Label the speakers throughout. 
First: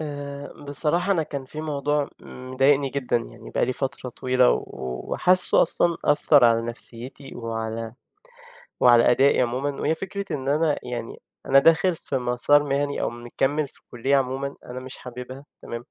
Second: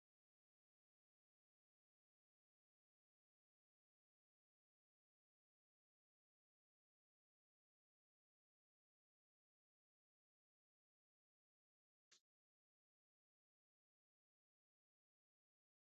Speaker 1: بصراحة أنا كان في موضوع مضايقني جدًا يعني بقى لي فترة طويلة، و وحاسُّه أصلًا أثّر على نفسيتي وعلى أدائي عمومًا، وهي فكرة إن أنا يعني أنا داخل في مسار مهني أو مكمّل في كُلّية عمومًا أنا مش حاببها تمام،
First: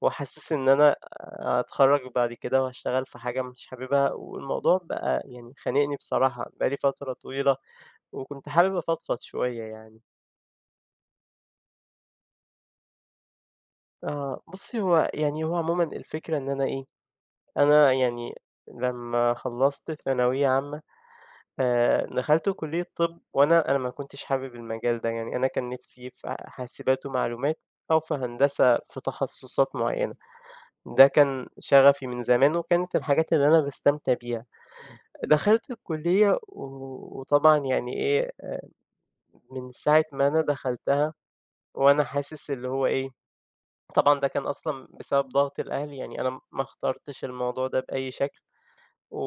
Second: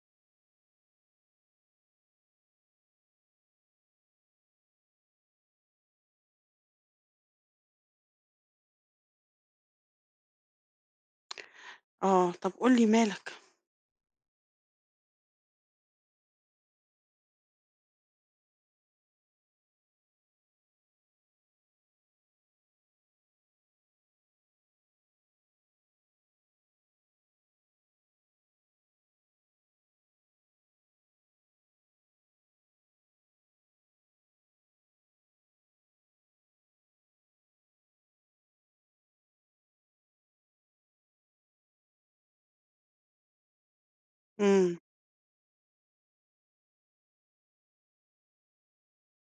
Speaker 1: وحاسِس إن أنا هاتخرّج بعد كده وهاشتغل في حاجة مش حاببها، والموضوع بقى يعني خانقني بصراحة بقى لي فترة طويلة، وكنت حابب أفضفض شوية يعني.
Speaker 2: آه، طب قُل لي مالك؟
Speaker 1: آه، بُصّي هو يعني هو عمومًا الفكرة إن أنا إيه أنا يعني لمّا خلّصت ثانوية عامة. دخلت كلية طِب وأنا ما كنتش حابب المجال ده، يعني أنا كان نِفْسي في حاسبات ومعلومات أو في هندسة في تخصصات معيّنة، ده كان شغفي من زمان وكانت الحاجات اللي أنا باستمتع بيها. دخلت الكلية و وطبعًا يعني إيه، من ساعة ما أنا دخلتها وأنا حاسس اللي هو إيه، طبعًا ده كان
Speaker 2: إمم،
Speaker 1: أصلًا بسبب ضغط الأهل، يعني أنا ما اخترتش الموضوع ده بأي شكل. و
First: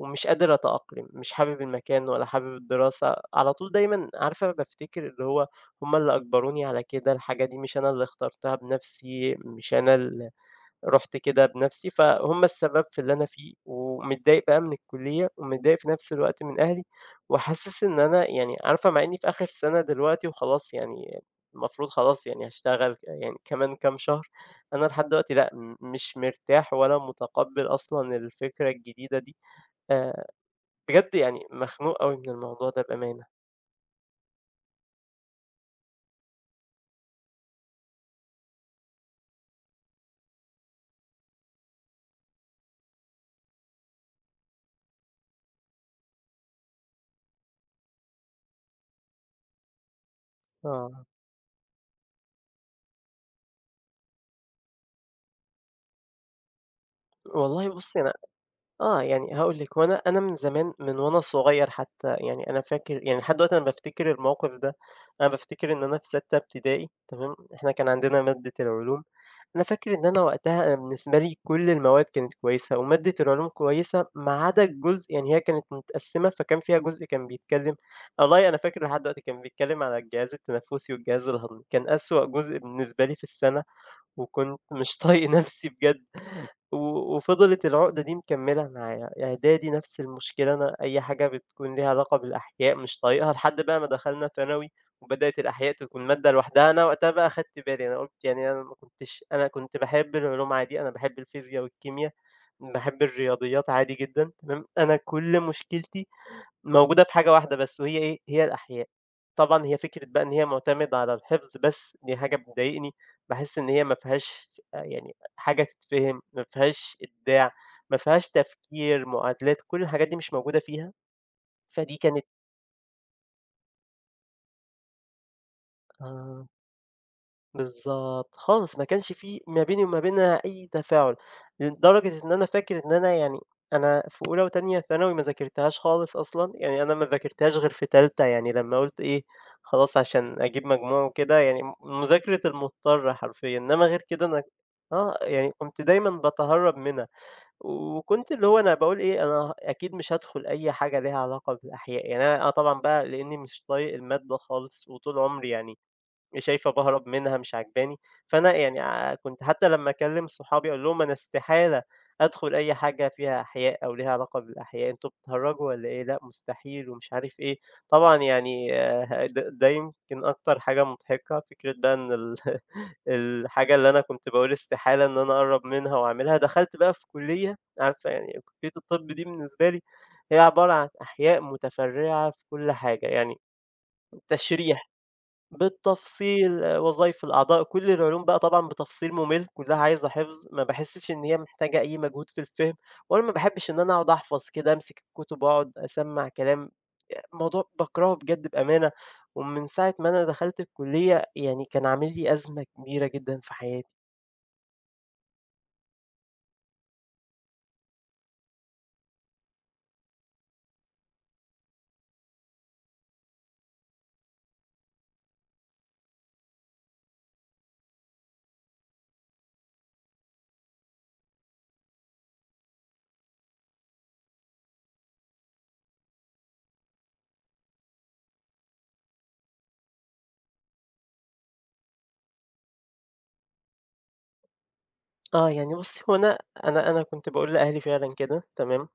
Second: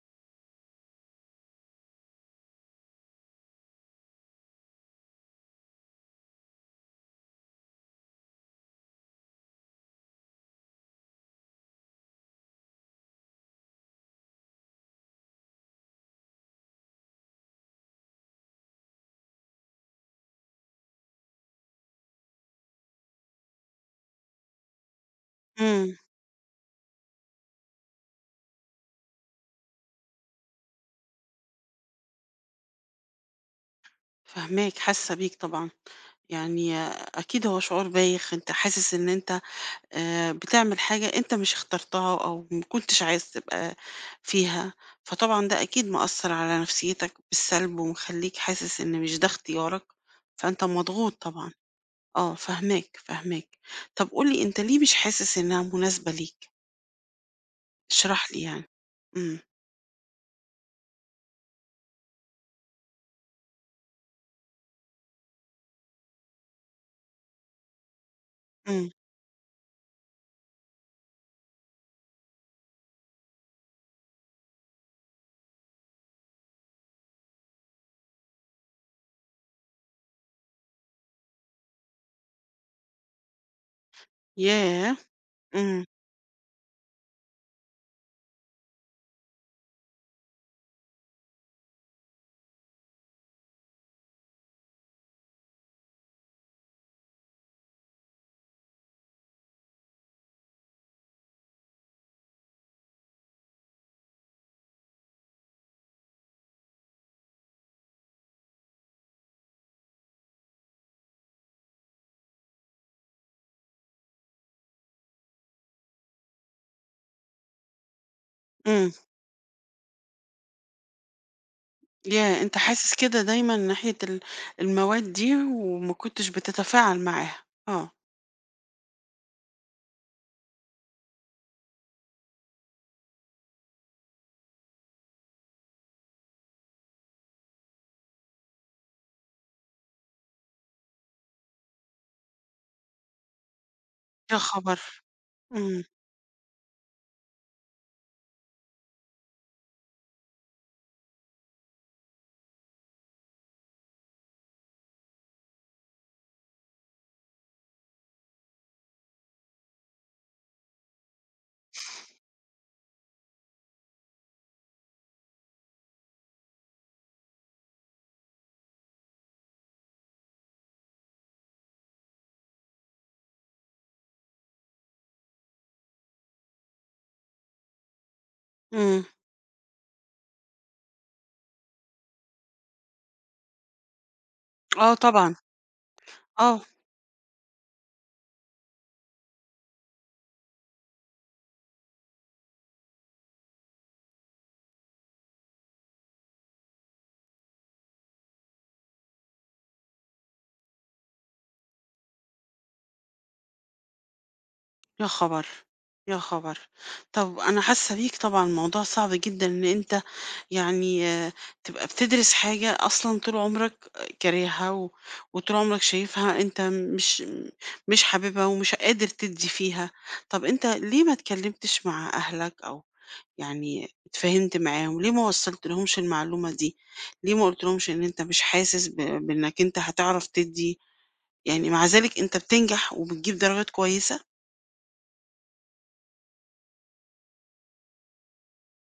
Speaker 1: ومش قادر أتأقلم، مش حابب المكان ولا حابب الدراسة، على طول دايمًا عارفة بافتكر اللي هو هم اللي أجبروني على كده، الحاجة دي مش أنا اللي اخترتها بنفسي، مش أنا اللي رُحت كده بنفسي، فهم السبب في اللي أنا فيه، ومتضايق بقى من الكلية، ومتضايق في نفس الوقت من أهلي، وحاسس إن أنا يعني عارفة مع إني في آخر سنة دلوقتي وخلاص يعني المفروض خلاص يعني هاشتغل يعني كمان كام شهر، أنا لحد دلوقتي لأ،
Speaker 2: إمم،
Speaker 1: مش مرتاح ولا متقبل أصلًا الفكرة الجديدة دي. آآ بجد يعني مخنوق أوي من الموضوع ده بأمانة.
Speaker 2: فاهماك، حاسة بيك طبعًا، يعني أكيد هو شعور بايخ، أنت حاسس إن أنت بتعمل حاجة أنت مش اخترتها أو ما كنتش عايز تبقى فيها، فطبعًا ده أكيد مأثّر على نفسيتك بالسلب ومخلّيك حاسس إن مش ده اختيارك، فأنت
Speaker 1: آه.
Speaker 2: مضغوط طبعًا، آه، فاهماك، فاهماك. طب قُل لي أنت ليه مش حاسس إنها مناسبة ليك؟
Speaker 1: والله بُصّي أنا.
Speaker 2: اشرح لي يعني.
Speaker 1: آه، يعني
Speaker 2: إمم،
Speaker 1: هاقول لِك، هو أنا من زمان وأنا صغير حتى يعني أنا فاكر يعني لحد دلوقتي أنا بافتكر الموقف ده، أنا بافتكر إن أنا في سَتّة ابتدائي تمام، إحنا كان عندنا مادة
Speaker 2: إمم،
Speaker 1: العلوم، أنا فاكر إن أنا وقتها أنا بالنسبة لي كل المواد كانت كويسة ومادة العلوم كويسة ما عدا الجزء يعني هي كانت متقسّمة فكان فيها جزء كان بيتكلّم، والله أنا فاكر لحد دلوقتي كان بيتكلّم على الجهاز التنفُّسي والجهاز الهضمي، كان أسوأ جزء بالنسبة لي في السَنة وكنت مش
Speaker 2: ياه!
Speaker 1: طايق نفسي
Speaker 2: إمم،
Speaker 1: بجد. و وفضلت العقدة دي مكمّلة معايا، إعدادي نفس المشكلة، أنا أي حاجة بتكون ليها علاقة بالأحياء مش طايقها، لحد بقى ما دخلنا ثانوي وبدأت الأحياء تكون مادة لوحدها، أنا وقتها بقى أخدت بالي، أنا قُلت يعني أنا ما كنتش، أنا كنت باحب العلوم عادي، أنا باحب الفيزيا والكيميا، باحب الرياضيات عادي جدًا، تمام، أنا كل مشكلتي موجودة في حاجة واحدة بس وهي إيه، هي الأحياء. طبعًا هي فكرة بقى إن هي معتمدة على الحفظ بس، دي حاجة بتضايقني، باحس إن هي ما فيهاش يعني حاجة تتفهم، ما فيهاش إبداع، ما فيهاش
Speaker 2: إمم.
Speaker 1: تفكير، معادلات، كل الحاجات دي مش موجودة فيها، فدي كانت.
Speaker 2: ياه! أنت حاسس كده دايمًا ناحية المواد دي وما كنتش
Speaker 1: آه.
Speaker 2: بتتفاعل معاها، آه،
Speaker 1: بالضبط، خالص ما كانش في ما بيني وما بينها أي تفاعل، لدرجة إن أنا فاكر إن أنا يعني أنا في أولى وتانية ثانوي ما ذاكرتهاش خالص أصلًا، يعني أنا ما ذاكرتهاش غير في تالتة، يعني لمّا قُلت إيه خلاص عشان أجيب مجموع وكده يعني مذاكرة المضطر حرفيًا، إنما غير كده
Speaker 2: يا
Speaker 1: أنا.
Speaker 2: خبر!
Speaker 1: آه، يعني كنت
Speaker 2: إمم،
Speaker 1: دايمًا باتهرب منها، وكنت اللي هو أنا باقول إيه أنا أكيد مش هادخل أي حاجة ليها علاقة بالأحياء، يعني أنا آه طبعًا بقى لإني مش طايق المادة خالص، وطول عمري يعني شايفة باهرب منها مش عاجباني، فأنا يعني كنت حتى لمّا أكلم صحابي أقول لهم أنا استحالة أدخل أي حاجة فيها أحياء أو ليها علاقة بالأحياء، أنتم بتهرجوا والّا إيه؟ لأ مستحيل ومش عارف إيه، طبعًا يعني ده يمكن أكتر حاجة مضحكة فكرة بقى إن ال الحاجة اللي أنا كنت باقول استحالة إن أنا أقرب منها وأعملها، دخلت بقى في كلية عارفة يعني كلية
Speaker 2: إمم،
Speaker 1: الطب دي بالنسبة لي هي عبارة عن أحياء متفرعة في كل حاجة، يعني تشريح.
Speaker 2: آه طبعًا،
Speaker 1: بالتفصيل
Speaker 2: آه،
Speaker 1: آه، وظايف الأعضاء، كل العلوم بقى طبعًا بتفصيل مُمِل، كلّها عايزة حفظ، ما باحسّش إن هي محتاجة أي مجهود في الفهم، وأنا ما باحبّش إن أنا أقعد أحفظ كده، أمسك الكُتب وأقعد أسمّع كلام، الموضوع باكرهه بجد بأمانة، ومن ساعة ما أنا دخلت الكُلّية يعني كان عامل لي أزمة كبيرة جدًا في حياتي.
Speaker 2: يا خبر! يا خبر! طَب أنا حاسة بيك طبعًا، الموضوع صعب جدًا إن أنت يعني تبقى بتدرس حاجة أصلًا طول عمرك كارهها وطول عمرك شايفها أنت مش حاببها ومش قادر تدّي فيها، طب أنت ليه ما اتكلمتش مع أهلك أو يعني اتفاهمت معاهم، ليه ما وصّلتلهمش المعلومة دي، ليه ما قُلتلهمش إن أنت مش حاسس بإنك أنت هتعرف تدّي يعني مع ذلك أنت بتنجح وبتجيب درجات كويسة؟
Speaker 1: آه، يعني بُصّي هو أنا، أنا كنت باقول لأهلي فعلًا كده تمام،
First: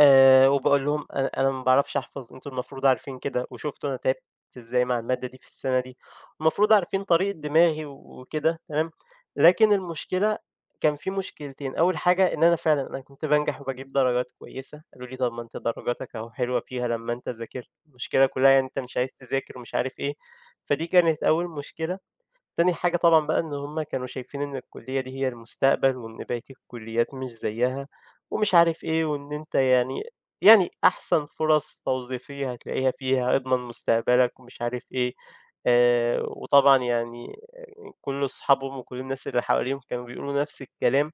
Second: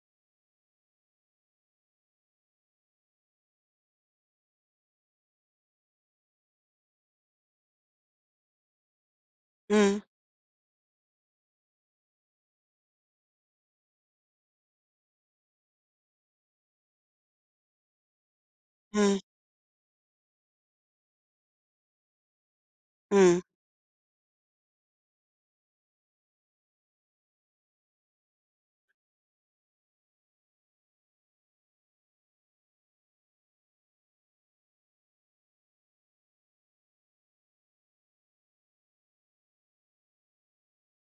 Speaker 1: وباقول لهم أنا ما باعرفش أحفظ، أنتم المفروض عارفين كده، وشُفتوا أنا تعبت إزاي مع المادة دي في السنة دي، المفروض عارفين طريقة دماغي و- وكده تمام، لكن
Speaker 2: إمم،
Speaker 1: المشكلة كان في مشكلتين، أول حاجة إن أنا فعلًا أنا كنت بانجح وباجيب درجات كويسة، قالوا لي: "طَب ما أنت درجاتك أهو حلوة فيها لمّا أنت ذاكرت، المشكلة كلها يعني أنت مش عايز
Speaker 2: إمم،
Speaker 1: تذاكر" ومش عارف إيه، فدي كانت أول مشكلة. تاني حاجة طبعًا بقى
Speaker 2: إمم.
Speaker 1: إن هُم كانوا شايفين إن الكُلّية دي هي المستقبل، وإن بقية الكُلّيات مش زيّها ومش عارف إيه، وإن أنت يعني يعني أحسن فرص توظيفية هتلاقيها فيها، اضمن مستقبلك ومش عارف إيه. وطبعًا يعني كل أصحابهم وكل الناس اللي حواليهم كانوا بيقولوا نفس الكلام.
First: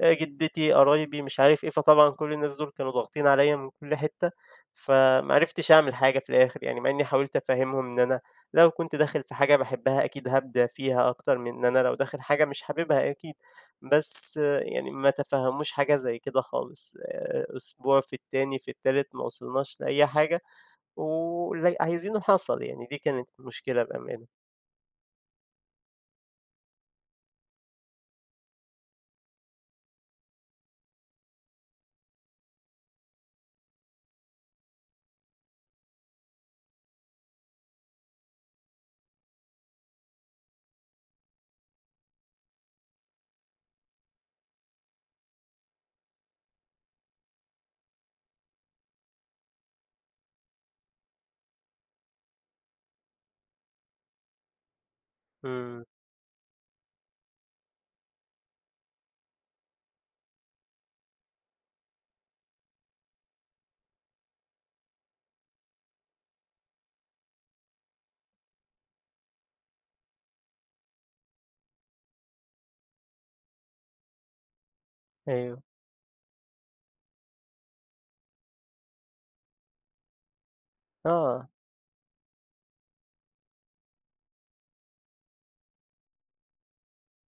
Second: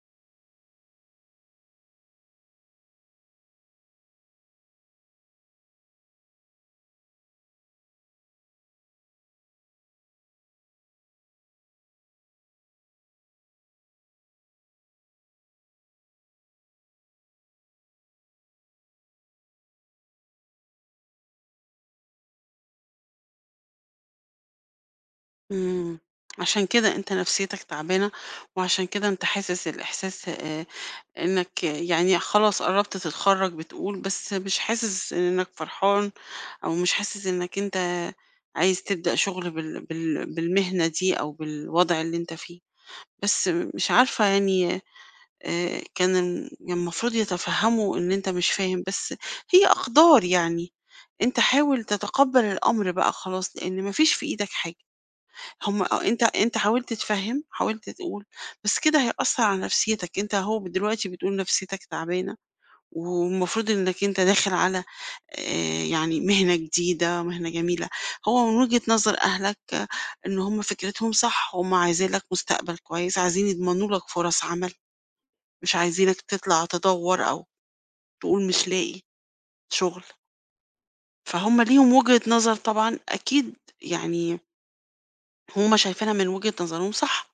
Speaker 1: جدتي، قرايبي، مش عارف إيه، فطبعًا كل الناس دول كانوا ضاغطين عليَّ من كل حتة، فما عرفتش أعمل حاجة في الآخر يعني، مع إني حاولت أفهّمهم إن أنا لو كنت داخل في حاجة باحبها أكيد هابدع فيها أكتر من إن أنا لو داخل حاجة مش حاببها أكيد، بس آه، يعني ما تفهّموش حاجة زي كده خالص، أسبوع في التاني في التالت ما وصلناش لأي حاجة، واللي عايزينه حصل يعني، دي كانت المشكلة بأمانة.
Speaker 2: إمم، عشان كده أنت نفسيتك تعبانة، وعشان كده أنت حاسس الإحساس إنك يعني خلاص قرّبت تتخرّج بتقول، بس مش حاسس إنك فرحان، أو مش حاسس إنك أنت عايز تبدأ شغل بالمهنة دي أو بالوضع اللي أنت فيه، بس مش عارفة يعني كان المفروض يتفهموا إن أنت مش فاهم، بس هي أقدار يعني، أنت حاول تتقبل الأمر بقى خلاص، لإن ما فيش في إيدك حاجة. هم
Speaker 1: إمم،
Speaker 2: آه، أنت حاولت تفهّم، حاولت تقول، بس كده هيأثّر على نفسيتك، أنت أهو دلوقتي بتقول نفسيتك تعبانة، والمفروض إنّك أنت داخل على يعني مهنة جديدة، مهنة جميلة، هو من وجهة نظر أهلك آه، إن هم فكرتهم صح، هم عايزين لك مستقبل كويس، عايزين يضمنوا لك فرص عمل،
Speaker 1: أيوه،
Speaker 2: مش عايزينك تطلع تدوّر أو تقول مش لاقي شغل،
Speaker 1: آه،
Speaker 2: فهُم ليهم وجهة نظر طبعًا أكيد يعني هم شايفينها من وجهة نظرهم صح،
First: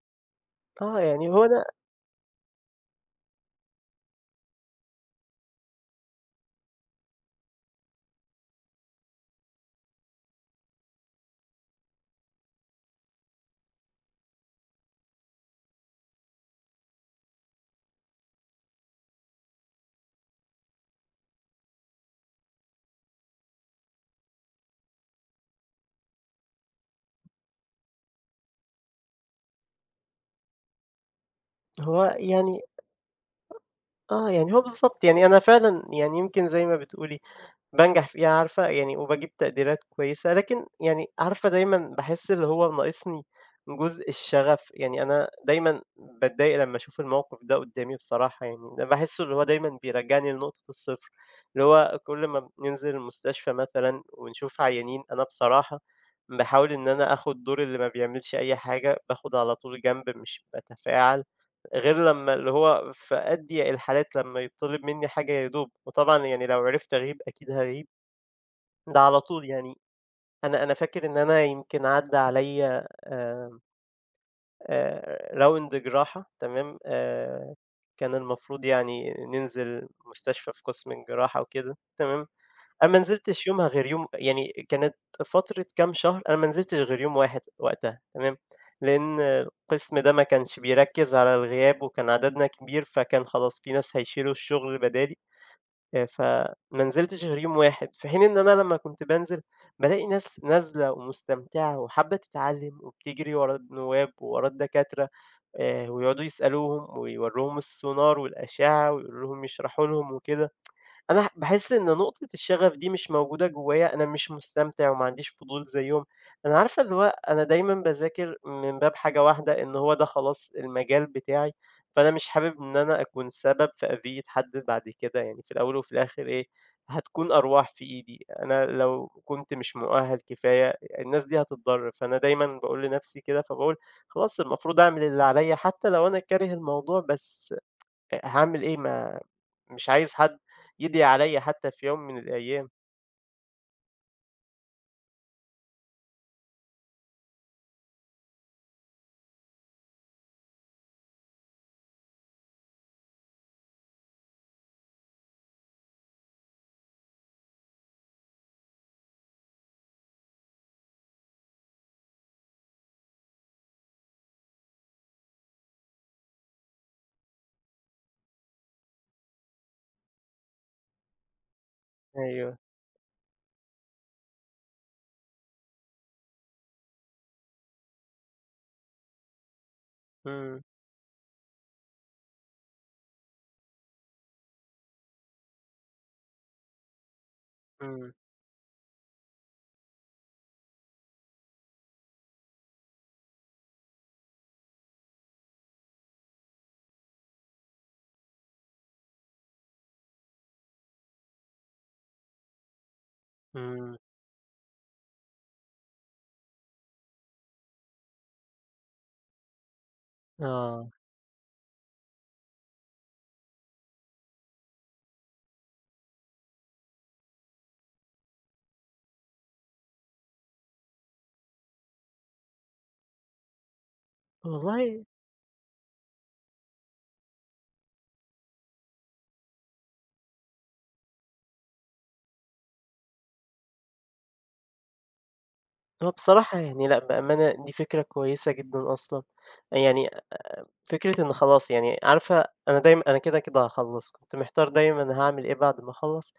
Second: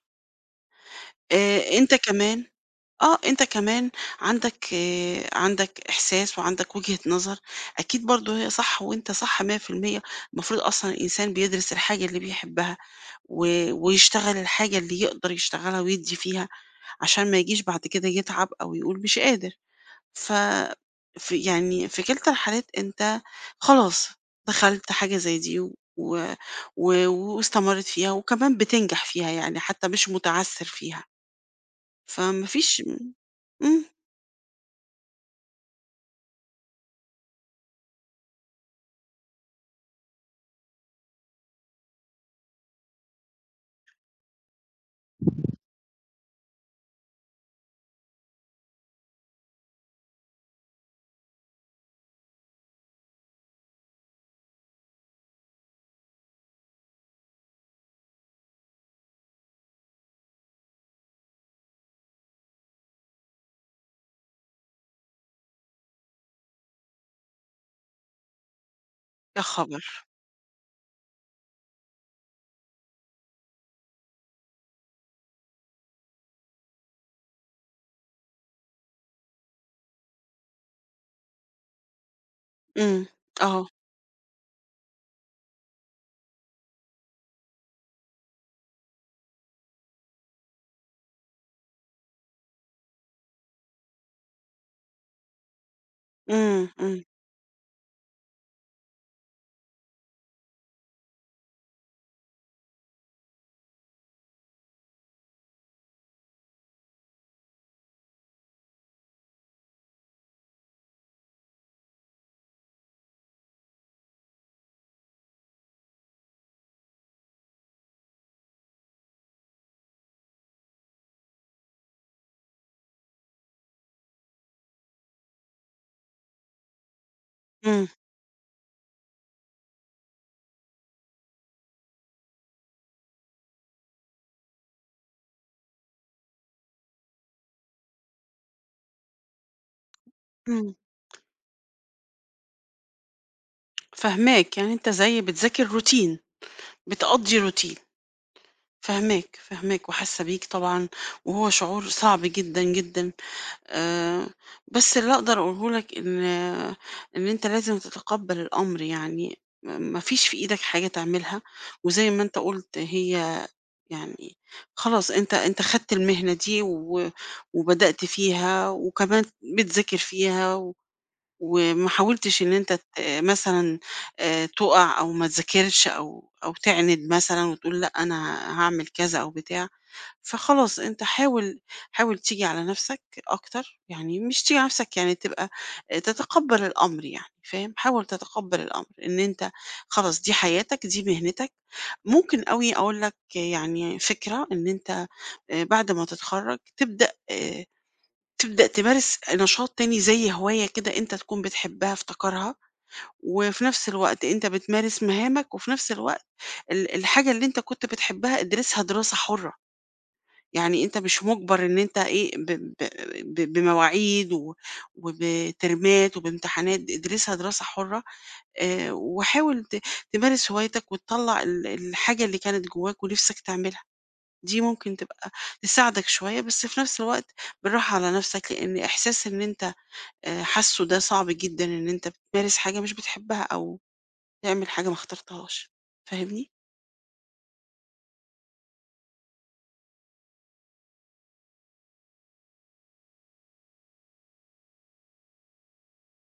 Speaker 1: آه يعني هو أنا
Speaker 2: أنت كمان آه، أنت كمان عندك عندك إحساس وعندك وجهة نظر، أكيد برضه هي صح وأنت صح 100%، المفروض أصلًا الإنسان بيدرس الحاجة اللي بيحبها و ويشتغل الحاجة اللي يقدر يشتغلها ويدّي فيها، عشان ما يجيش بعد كده يتعب أو يقول مش قادر. ف ف يعني في كلتا الحالات أنت خلاص دخلت حاجة زي دي و و واستمرّيت فيها وكمان بتنجح فيها يعني، حتى مش متعثّر فيها،
Speaker 1: هو
Speaker 2: فما
Speaker 1: يعني
Speaker 2: فيش إمم.
Speaker 1: آه، يعني هو بالضبط، يعني أنا فعلًا يعني يمكن زي ما بتقولي بانجح فيها عارفة، يعني وباجيب تقديرات كويسة، لكن يعني عارفة دايمًا باحس اللي هو ناقصني جزء الشغف، يعني أنا دايمًا باتضايق لمّا أشوف الموقف ده قدّامي بصراحة يعني، ده باحسه اللي هو دايمًا بيرجّعني لنقطة الصفر، اللي هو كل ما بننزل المستشفى مثلًا ونشوف عيانين، أنا بصراحة باحاول إن أنا آخُد دور اللي ما بيعملش أي حاجة، باخُد على طول جنب مش باتفاعل. غير لمّا اللي هو في أضيق الحالات لمّا يطلب منّي حاجة يا دوب، وطبعًا يعني لو عرفت أغيب أكيد هاغيب، ده على
Speaker 2: يا
Speaker 1: طول يعني.
Speaker 2: خبر!
Speaker 1: أنا فاكر إن أنا يمكن عدّى عليّا راوند جراحة تمام، كان المفروض يعني ننزل مستشفى في قسم الجراحة وكده تمام. أنا ما
Speaker 2: إمم،
Speaker 1: نزلتش
Speaker 2: آه،
Speaker 1: يومها غير يوم يعني كانت فترة كام شهر أنا ما نزلتش غير يوم واحد وقتها تمام، لإن القسم ده ما كانش بيركّز على الغياب وكان عددنا كبير، فكان خلاص في ناس هيشيلوا الشغل بدالي،
Speaker 2: إمم،
Speaker 1: فما
Speaker 2: إمم،
Speaker 1: نزلتش غير يوم واحد، في حين إن أنا لمّا كنت بانزل بالاقي ناس نازلة ومستمتعة وحابة تتعلم وبتجري ورا النواب وورا الدكاترة، ويقعدوا يسألوهم ويوروهم السونار والأشعة ويقولوا لهم يشرحوا لهم وكده. أنا باحس إن نقطة الشغف دي مش موجودة جوايا، أنا مش مستمتع وما عنديش فضول زيّهم، أنا عارفة اللي هو أنا دايمًا باذاكر من باب حاجة واحدة، إن هو ده خلاص المجال بتاعي، فأنا مش حابب إن أنا أكون سبب في أذية حد بعد كده، يعني في الأول وفي الآخر إيه، هتكون أرواح في
Speaker 2: إمم،
Speaker 1: إيدي، أنا لو كنت مش مؤهل كفاية الناس دي هتتضر، فأنا دايمًا باقول لنفسي كده، فباقول خلاص المفروض أعمل اللي عليَّ حتى لو أنا كاره الموضوع، بس هاعمل إيه ما مش عايز حد
Speaker 2: إمم،
Speaker 1: يدعي عليَّ حتى في يوم من الأيام.
Speaker 2: فاهماك، يعني أنت زي بتذاكر routine، بتقضّي routine، فاهماك، فاهماك وحاسة بيك طبعًا، وهو شعور صعب جدًا، جدًا، آآ، بس اللي أقدر أقوله لك إن أنت لازم تتقبّل الأمر يعني، ما فيش في إيدك حاجة تعملها، وزي ما أنت قُلت هي يعني خلاص أنت خدت المهنة دي وبدأت فيها، وكمان بتذاكر فيها وما حاولتش إن
Speaker 1: أيوه.
Speaker 2: أنت مثلًا تُقَع أو ما تذاكرش أو تعند مثلًا وتقول لأ أنا هاعمل كذا أو بتاع،
Speaker 1: إمم،
Speaker 2: فخلاص أنت حاول حاول تيجي على نَفْسك أكتر، يعني مش تيجي على نَفْسك يعني تبقى تتقبّل الأمر يعني فاهم، حاول
Speaker 1: إمم،
Speaker 2: تتقبّل الأمر إن أنت خلاص دي حياتك، دي مهنتك، ممكن أوي أقول لك يعني فكرة إن أنت بعد ما تتخرّج تبدأ تمارس نشاط تاني زي هواية كده أنت تكون بتحبها افتكرها، وفي نفس
Speaker 1: إمم.
Speaker 2: الوقت أنت بتمارس مهامك، وفي نفس الوقت الحاجة اللي أنت كنت بتحبها ادرسها دراسة حرة، يعني
Speaker 1: آه.
Speaker 2: أنت مش مُجبر إن أنت إيه ب ب ب بمواعيد وبترمات وبامتحانات، ادرسها دراسة حرة، وحاول تمارس هوايتك وتطلّع الحاجة اللي كانت جواك ونِفْسك تعملها، دي ممكن
Speaker 1: والله
Speaker 2: تبقى تساعدك شوية، بس في نفس الوقت بالراحة على نفْسك، لإن إحساس إن أنت حاسُّه ده صعب جدًا إن أنت بتمارس حاجة مش بتحبها أو تعمل حاجة ما اخترتهاش،
Speaker 1: هو
Speaker 2: فاهمني؟
Speaker 1: بصراحة يعني لأ، بأمانة دي فكرة كويسة جدًا أصلًا. يعني فكرة إن خلاص يعني عارفة أنا دايمًا أنا كده، كده هاخلّص، كنت محتار دايمًا هاعمل إيه بعد ما أخلّص،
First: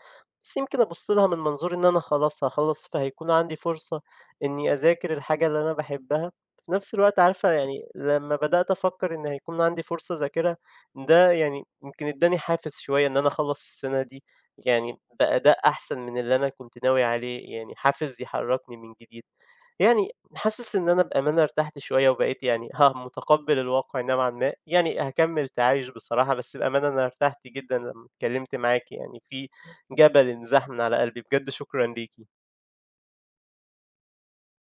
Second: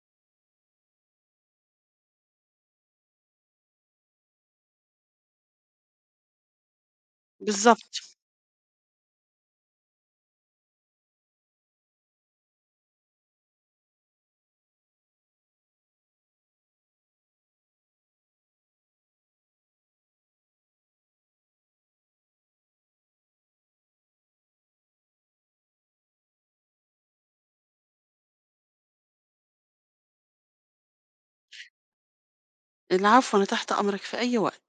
Speaker 1: بس يمكن أبُص لها من منظور إن أنا خلاص هاخلّص، فهيكون عندي فرصة إني أذاكر الحاجة اللي أنا باحبها، في نفس الوقت عارفة يعني
Speaker 2: بالضبط.
Speaker 1: لمّا بدأت أفكّر إن هيكون عندي فرصة أذاكرها، ده يعني يمكن ادّاني حافز شوية إن أنا أخلّص السنة دي، يعني بأداء أحسن من اللي أنا كنت ناوي عليه، يعني حافز يحرّكني من جديد. يعني حاسس إن أنا بأمانة ارتحت شوية وبقيت يعني متقبل الواقع نوعًا ما، يعني هاكمل تعايش بصراحة، بس بأمانة أنا ارتحت جدًا لمّا اتكلمت معاكِ يعني في جبل انزاح من على قلبي، بجد شكرًا ليكِ.
Speaker 2: العفو، أنا تحت أمرك في أي وقت.